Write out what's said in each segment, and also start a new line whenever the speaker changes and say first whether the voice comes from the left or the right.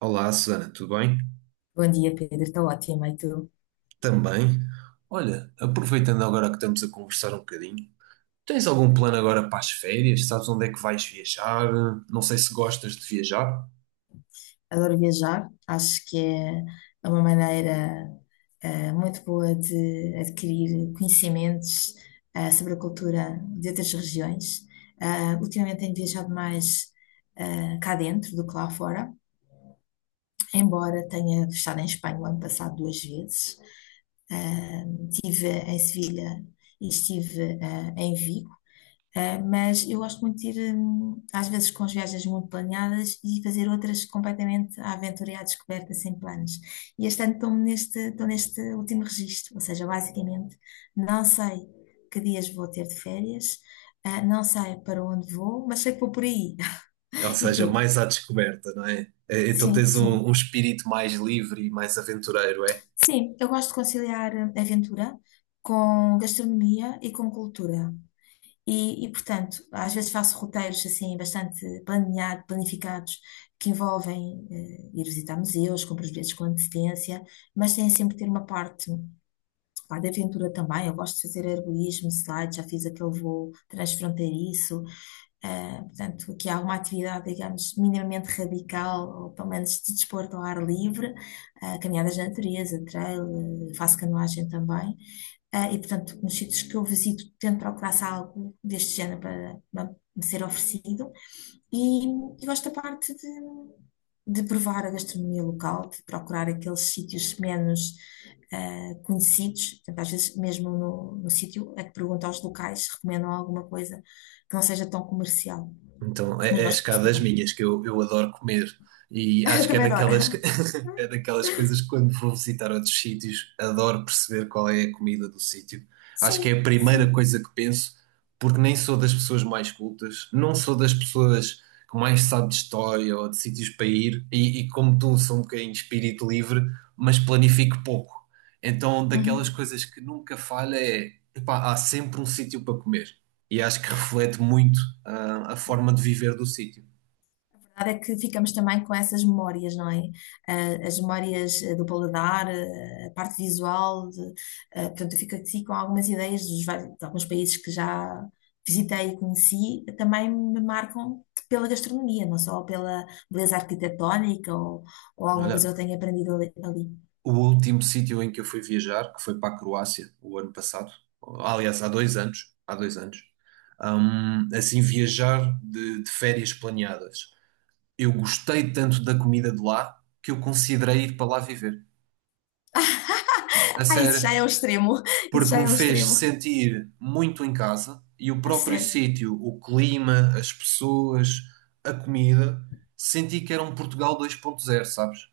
right: Olá, Susana, tudo bem?
left: Bom dia, Pedro. Estou ótima. E tu?
right: Também. Olha, aproveitando agora que estamos a conversar um bocadinho, tens algum plano agora para as férias? Sabes onde é que vais viajar? Não sei se gostas de viajar.
left: Adoro viajar. Acho que é uma maneira muito boa de adquirir conhecimentos sobre a cultura de outras regiões. Ultimamente tenho viajado mais cá dentro do que lá fora, embora tenha estado em Espanha o ano passado duas vezes. Ah, Estive em Sevilha e estive em Vigo. Mas eu gosto muito de ir, às vezes, com as viagens muito planeadas e fazer outras completamente à aventura e à descoberta, sem planos. E este ano estou neste último registro, ou seja, basicamente, não sei que dias vou ter de férias, não sei para onde vou, mas sei que vou por aí.
right: Ou
left: E
right: seja,
left: tu?
right: mais à descoberta, não é? Então
left: Sim,
right: tens
left: sim.
right: um espírito mais livre e mais aventureiro, é?
left: Sim, eu gosto de conciliar aventura com gastronomia e com cultura. E portanto, às vezes faço roteiros assim bastante planificados, que envolvem ir visitar museus, compro os bilhetes com antecedência, mas tem sempre ter uma parte pá, de aventura também. Eu gosto de fazer arborismo, slide, já fiz aquele voo transfronteiriço. Portanto, aqui há uma atividade, digamos, minimamente radical, ou pelo menos de desporto ao ar livre, caminhadas na natureza, trail, faço canoagem também. E, portanto, nos sítios que eu visito, tento procurar se há algo deste género para me ser oferecido. E, e gosto da parte de provar a gastronomia local, de procurar aqueles sítios menos conhecidos. Portanto, às vezes, mesmo no, no sítio, é que pergunto aos locais se recomendam alguma coisa que não seja tão comercial.
right: Então,
left: Mas
right: é, é a
left: gosto de
right: escada das
left: experimentar.
right: minhas, que eu adoro comer. E acho que é
left: Também
right: daquelas, que-
left: adoro.
right: é daquelas coisas que quando vou visitar outros sítios, adoro perceber qual é a comida do sítio. Acho que é a
left: Sim,
right: primeira
left: sim.
right: coisa que penso, porque nem sou das pessoas mais cultas, não sou das pessoas que mais sabe de história ou de sítios para ir, e como tu, sou um bocadinho de espírito livre, mas planifico pouco. Então, daquelas
left: Uhum.
right: coisas que nunca falha é, epá, há sempre um sítio para comer e acho que reflete muito a forma de viver do sítio.
left: Verdade é que ficamos também com essas memórias, não é? Ah, as memórias do paladar, eh, a parte visual, de, portanto, eu fico aqui com algumas ideias de alguns países que já visitei e conheci, também me marcam pela gastronomia, não só pela beleza arquitetónica ou alguma coisa que eu
right: Olha,
left: tenha aprendido ali.
right: o último sítio em que eu fui viajar, que foi para a Croácia o ano passado, aliás, há dois anos, assim, viajar de férias planeadas. Eu gostei tanto da comida de lá que eu considerei ir para lá viver. A
left: Ah, isso
right: sério,
left: já é o extremo, isso
right: porque
left: já
right: me
left: é o
right: fez
left: extremo.
right: sentir muito em casa e o
left: Ah,
right: próprio
left: sério.
right: sítio, o clima, as pessoas, a comida, senti que era um Portugal dois ponto zero, sabes?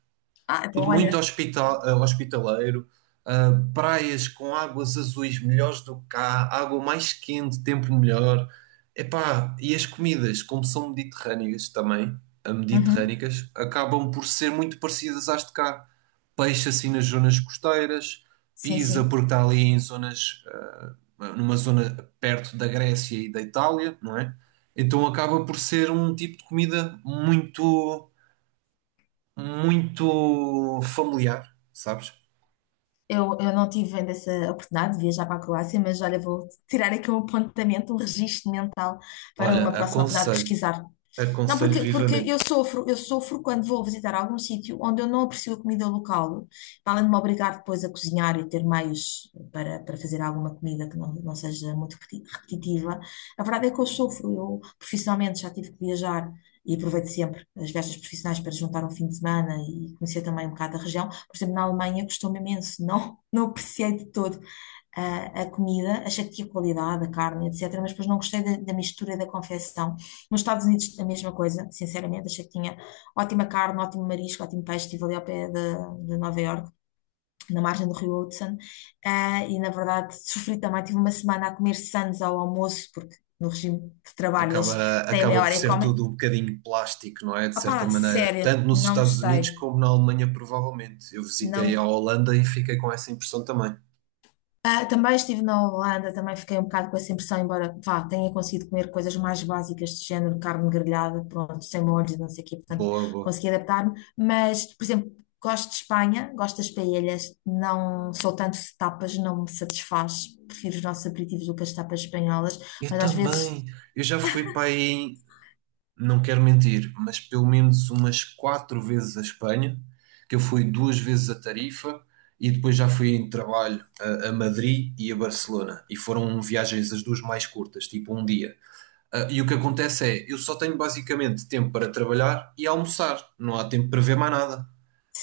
left: Ah, então
right: Tudo muito
left: olha.
right: hospital, hospitaleiro, praias com águas azuis melhores do que cá, água mais quente, tempo melhor. Epá, e as comidas, como são mediterrâneas também,
left: Uhum.
right: mediterrânicas, acabam por ser muito parecidas às de cá. Peixe assim nas zonas costeiras,
left: Sim,
right: Pisa
left: sim.
right: porque está ali em zonas, numa zona perto da Grécia e da Itália, não é? Então acaba por ser um tipo de comida muito muito familiar, sabes?
left: Eu não tive ainda essa oportunidade de viajar para a Croácia, mas olha, vou tirar aqui um apontamento, um registro mental para uma
right: Olha,
left: próxima oportunidade de
right: aconselho,
left: pesquisar. Não,
right: aconselho
left: porque
right: vivamente.
left: eu sofro quando vou visitar algum sítio onde eu não aprecio a comida local, para além de me obrigar depois a cozinhar e ter meios para fazer alguma comida que não seja muito repetitiva. A verdade é que eu sofro, eu profissionalmente já tive que viajar e aproveito sempre as viagens profissionais para juntar um fim de semana e conhecer também um bocado a região. Por exemplo, na Alemanha custou-me imenso, não apreciei de todo a, a comida, achei que tinha qualidade, a carne, etc., mas depois não gostei da mistura e da confecção. Nos Estados Unidos, a mesma coisa, sinceramente, achei que tinha ótima carne, ótimo marisco, ótimo peixe, estive ali ao pé de Nova York. Na margem do Rio Hudson, ah, e na verdade sofri também. Tive uma semana a comer sãs ao almoço, porque no regime de trabalho eles
right: Acaba,
left: têm
right: acaba
left: meia
right: por
left: hora e
right: ser
left: comem.
right: tudo um bocadinho plástico, não é? De certa
left: Opá,
right: maneira,
left: sério,
right: tanto nos
left: não
right: Estados
left: gostei.
right: Unidos como na Alemanha, provavelmente. Eu visitei a
left: Não.
right: Holanda e fiquei com essa impressão também.
left: Ah, também estive na Holanda, também fiquei um bocado com essa impressão, embora vá, tenha conseguido comer coisas mais básicas de género, carne grelhada, pronto, sem molhos, e não sei o quê, portanto,
right: Boa, boa.
left: consegui adaptar-me. Mas, por exemplo, gosto de Espanha, gosto das paellas, não sou tanto de tapas, não me satisfaz, prefiro os nossos aperitivos do que as tapas espanholas,
right: Eu
left: mas às vezes,
right: também. Eu já fui para aí. Não quero mentir, mas pelo menos umas quatro vezes a Espanha, que eu fui duas vezes a Tarifa e depois já fui em trabalho a Madrid e a Barcelona. E foram viagens as duas mais curtas, tipo um dia. Ah, e o que acontece é, eu só tenho basicamente tempo para trabalhar e almoçar, não há tempo para ver mais nada.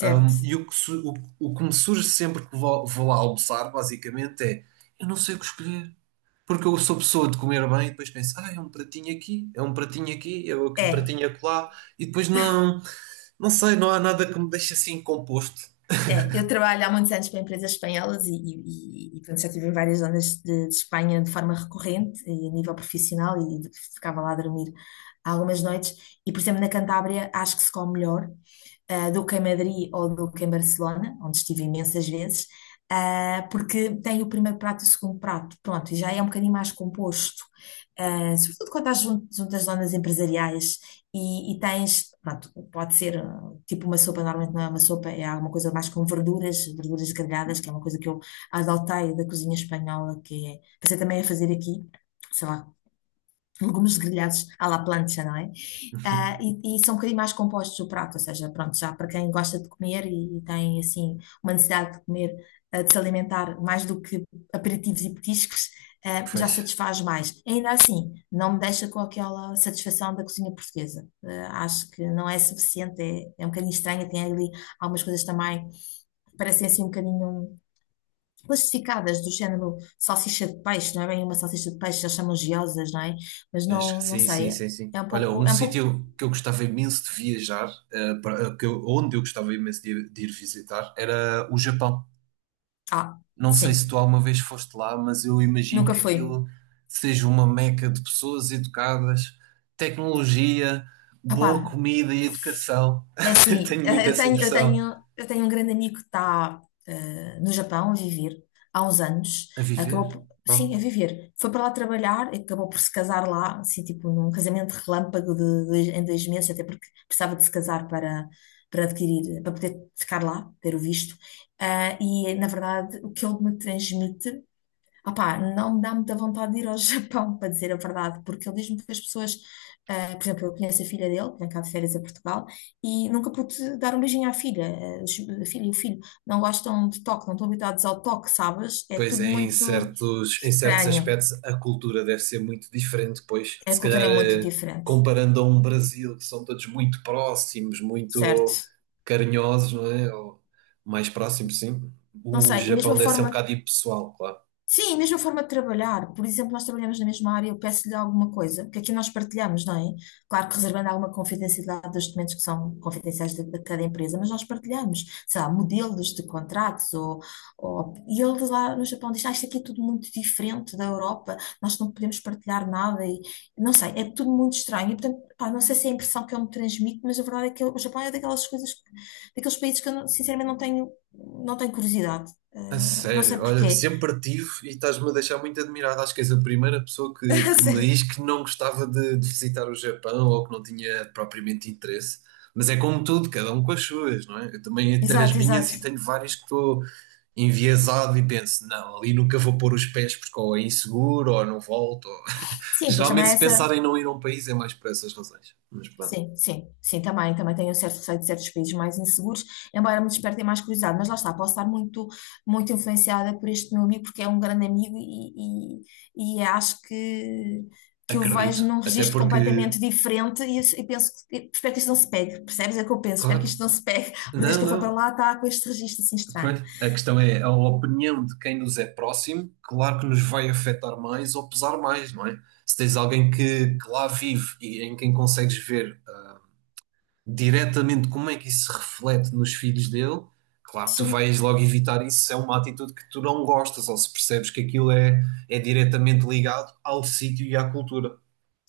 right: E o que, su- o que me surge sempre que vou, vou lá almoçar, basicamente, é eu não sei o que escolher. Porque eu sou pessoa de comer bem e depois penso, ah, é um pratinho aqui, é um pratinho aqui, é um
left: é.
right: pratinho acolá, e depois não, não sei, não há nada que me deixe assim composto.
left: É, eu trabalho há muitos anos para empresas espanholas e portanto, já estive em várias zonas de Espanha de forma recorrente e a nível profissional e ficava lá a dormir algumas noites. E, por exemplo, na Cantábria acho que se come melhor do que em Madrid ou do que em Barcelona, onde estive imensas vezes, porque tem o primeiro prato e o segundo prato, pronto, e já é um bocadinho mais composto. Sobretudo quando estás junto às zonas empresariais e tens, pronto, pode ser tipo uma sopa, normalmente não é uma sopa, é alguma coisa mais com verduras, verduras grelhadas, que é uma coisa que eu adotei da cozinha espanhola, que é, pensei também a fazer aqui, sei lá, legumes grelhados à la plancha, não é? E, e são um bocadinho mais compostos o prato, ou seja, pronto, já para quem gosta de comer e, tem assim uma necessidade de comer, de se alimentar mais do que aperitivos e petiscos, já
right: Pois,
left: satisfaz mais. Ainda assim, não me deixa com aquela satisfação da cozinha portuguesa. Acho que não é suficiente, é um bocadinho estranha, tem ali algumas coisas também que parecem assim um bocadinho plastificadas, do género salsicha de peixe, não é bem uma salsicha de peixe, eles chamam giosas, não é? Mas
right: mas
left: não
right: sim, sim,
left: sei,
right: sim, sim. Olha, um
left: é um pouco,
right: sítio que eu gostava imenso de viajar, para- que eu- onde eu gostava imenso de ir visitar, era o Japão.
left: ah,
right: Não sei se
left: sim,
right: tu alguma vez foste lá, mas eu imagino
left: nunca
right: que
left: fui.
right: aquilo seja uma meca de pessoas educadas, tecnologia,
left: Opá,
right: boa comida e educação.
left: é assim,
right: Tenho
left: eh,
right: muito essa impressão.
left: eu tenho um grande amigo que está no Japão a viver há uns anos.
right: A viver?
left: Acabou por,
right: Bom,
left: sim, a viver. Foi para lá trabalhar e acabou por se casar lá, assim, tipo, num casamento relâmpago em dois meses, até porque precisava de se casar para, para adquirir, para poder ficar lá, ter o visto. Ah, e, na verdade, o que ele me transmite. Opá, não me dá muita vontade de ir ao Japão, para dizer a verdade, porque ele diz-me que as pessoas, por exemplo, eu conheço a filha dele, que vem cá de férias a Portugal, e nunca pude dar um beijinho à filha. A filha e o filho não gostam de toque, não estão habituados ao toque, sabes? É
right: pois
left: tudo
right: é,
left: muito
right: em certos
left: estranho,
right: aspectos a cultura deve ser muito diferente, pois
left: a
right: se
left: cultura
right: calhar
left: é muito diferente,
right: comparando a um Brasil, que são todos muito próximos,
left: certo?
right: muito carinhosos, não é? Ou mais próximos, sim.
left: Não
right: O
left: sei, e mesmo a
right: Japão deve ser um
left: forma.
right: bocado impessoal, claro.
left: Sim, a mesma forma de trabalhar. Por exemplo, nós trabalhamos na mesma área, eu peço-lhe alguma coisa, que aqui nós partilhamos, não é? Claro que reservando alguma confidencialidade dos documentos que são confidenciais de cada empresa, mas nós partilhamos, sei lá, modelos de contratos ou... E ele lá no Japão diz, ah, isto aqui é tudo muito diferente da Europa, nós não podemos partilhar nada e... Não sei, é tudo muito estranho. E, portanto, pá, não sei se é a impressão que eu me transmito, mas a verdade é que o Japão é daquelas coisas, daqueles países que eu, não- sinceramente, não tenho curiosidade.
right: A
left: Eh, não sei
right: sério, olha,
left: porquê.
right: sempre tive e estás-me a deixar muito admirado. Acho que és a primeira pessoa que me diz que não gostava de visitar o Japão ou que não tinha propriamente interesse. Mas é como tudo, cada um com as suas, não é? Eu também tenho as
left: Exato,
right: minhas
left: exato.
right: e tenho várias que estou enviesado e penso, não, ali nunca vou pôr os pés porque ou é inseguro ou não volto. Ou-
left: Sim, pois também
right: geralmente,
left: é
right: se
left: essa.
right: pensar em não ir a um país é mais por essas razões. Mas pronto,
left: Sim, sim, sim, também, também tenho um certo receio de certos países mais inseguros, embora me despertem mais curiosidade, mas lá está, muito influenciada por este meu amigo, porque é um grande amigo e acho que o
right: acredito.
left: vejo num
right: Até
left: registro
right: porque,
left: completamente diferente e penso, espero que isto não se pegue, percebes? É o que eu penso, espero
right: claro,
left: que isto não se pegue, porque desde que
right: não,
left: eu fui para
right: não.
left: lá está com este registro assim estranho.
right: Pois, a questão é, a opinião de quem nos é próximo, claro que nos vai afetar mais ou pesar mais, não é? Se tens alguém que lá vive e em quem consegues ver diretamente como é que isso se reflete nos filhos dele, claro que tu
left: Sim.
right: vais logo evitar isso se é uma atitude que tu não gostas ou se percebes que aquilo é, é diretamente ligado ao sítio e à cultura.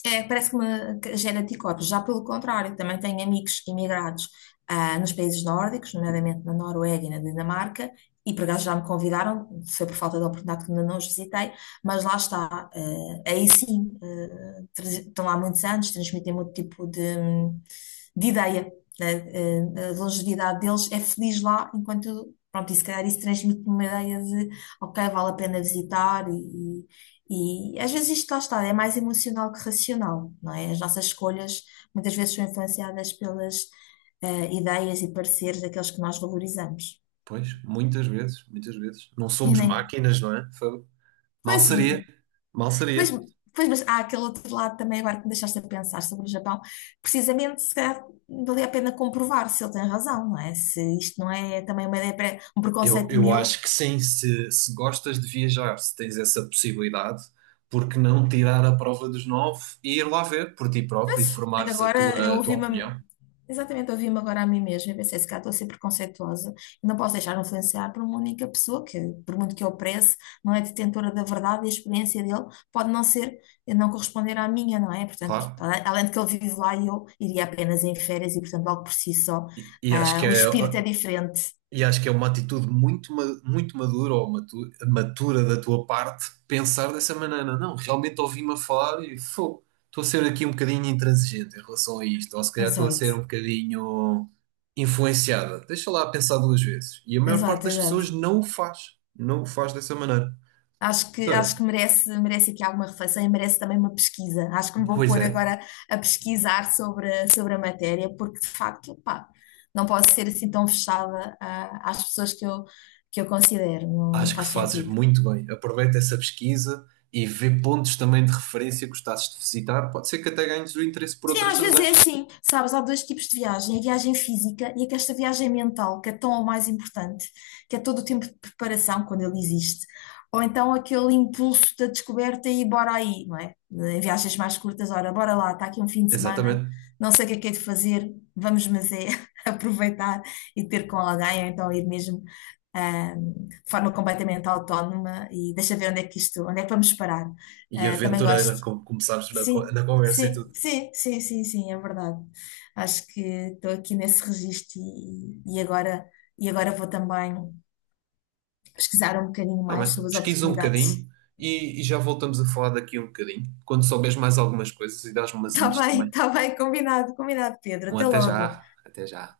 left: É, parece que me que gera anticorpos. Já pelo contrário, também tenho amigos imigrados nos países nórdicos, nomeadamente na Noruega e na Dinamarca, e por acaso já me convidaram, foi por falta de oportunidade que ainda não os visitei, mas lá está. Aí sim, estão lá há muitos anos, transmitem muito tipo de ideia. A longevidade deles é feliz lá, enquanto, pronto, e se calhar isso transmite-me uma ideia de, ok, vale a pena visitar e às vezes isto lá está, é mais emocional que racional, não é? As nossas escolhas muitas vezes são influenciadas pelas ideias e pareceres daqueles que nós valorizamos.
right: Pois, muitas vezes, muitas vezes. Não
left: E
right: somos
left: nem.
right: máquinas, não é? Fogo. Mal
left: Pois,
right: seria,
left: e,
right: mal
left: pois,
right: seria.
left: pois, mas há aquele outro lado também agora que me deixaste a pensar sobre o Japão. Precisamente, se calhar, valia a pena comprovar se ele tem razão, não é? Se isto não é também uma ideia, um
right: Eu,
left: preconceito
right: eu
left: meu.
right: acho que sim, se gostas de viajar, se tens essa possibilidade, porque não tirar a prova dos nove e ir lá ver por ti próprio e
left: Mas é que
right: formares
left: agora eu
right: a tua
left: ouvi-me.
right: opinião,
left: Exatamente, eu ouvi-me agora a mim mesma e pensei, se calhar estou a ser preconceituosa e não posso deixar-me influenciar por uma única pessoa que, por muito que eu prece, não é detentora da verdade e a experiência dele pode não ser, não corresponder à minha, não é? Portanto,
right: claro.
left: além de que ele vive lá e eu iria apenas em férias e, portanto, logo por si só,
right: E acho que
left: o
right: é,
left: espírito é diferente.
right: e acho que é uma atitude muito, ma- muito madura ou matu- matura da tua parte pensar dessa maneira. Não, realmente ouvi-me a falar e fô, estou a ser aqui um bocadinho intransigente em relação a isto, ou se calhar estou a ser
left: Exato,
right: um bocadinho influenciada. Deixa lá pensar duas vezes. E a maior parte
left: exato,
right: das pessoas
left: exato.
right: não o faz, não o faz dessa maneira. Mas
left: Acho
right: olha,
left: que merece aqui alguma reflexão e merece também uma pesquisa. Acho que me vou
right: pois
left: pôr
right: é,
left: agora a pesquisar sobre a matéria, porque de facto, pá, não posso ser assim tão fechada, às pessoas que que eu considero, não
right: acho que
left: faz
right: fazes
left: sentido.
right: muito bem. Aproveita essa pesquisa e vê pontos também de referência que gostasses de visitar. Pode ser que até ganhes o interesse por
left: Sim,
right: outras
left: às vezes é
right: razões.
left: assim, sabes? Há dois tipos de viagem, a viagem física e esta viagem mental, que é tão ou mais importante, que é todo o tempo de preparação, quando ele existe, ou então aquele impulso da descoberta e bora aí, não é? Em viagens mais curtas, ora, bora lá, está aqui um fim de semana,
right: Exatamente.
left: não sei o que é de fazer, vamos, mas é aproveitar e ter com alguém, ou então ir mesmo de forma completamente autónoma e deixa ver onde é que isto, onde é que vamos parar.
right: E
left: Ah, também
right: aventureira,
left: gosto.
right: como começámos na, co-
left: Sim,
right: na conversa e
left: sim,
right: tudo.
left: sim, sim, sim, sim, é verdade. Acho que estou aqui nesse registro e agora vou também pesquisar um bocadinho
right: Tá
left: mais
right: bem,
left: sobre as
right: pesquisa um
left: oportunidades.
right: bocadinho e já voltamos a falar daqui um bocadinho. Quando souberes mais algumas coisas e dás-me umas hints também.
left: Está bem, combinado, combinado, Pedro.
right: Um
left: Até
right: até
left: logo.
right: já, até já.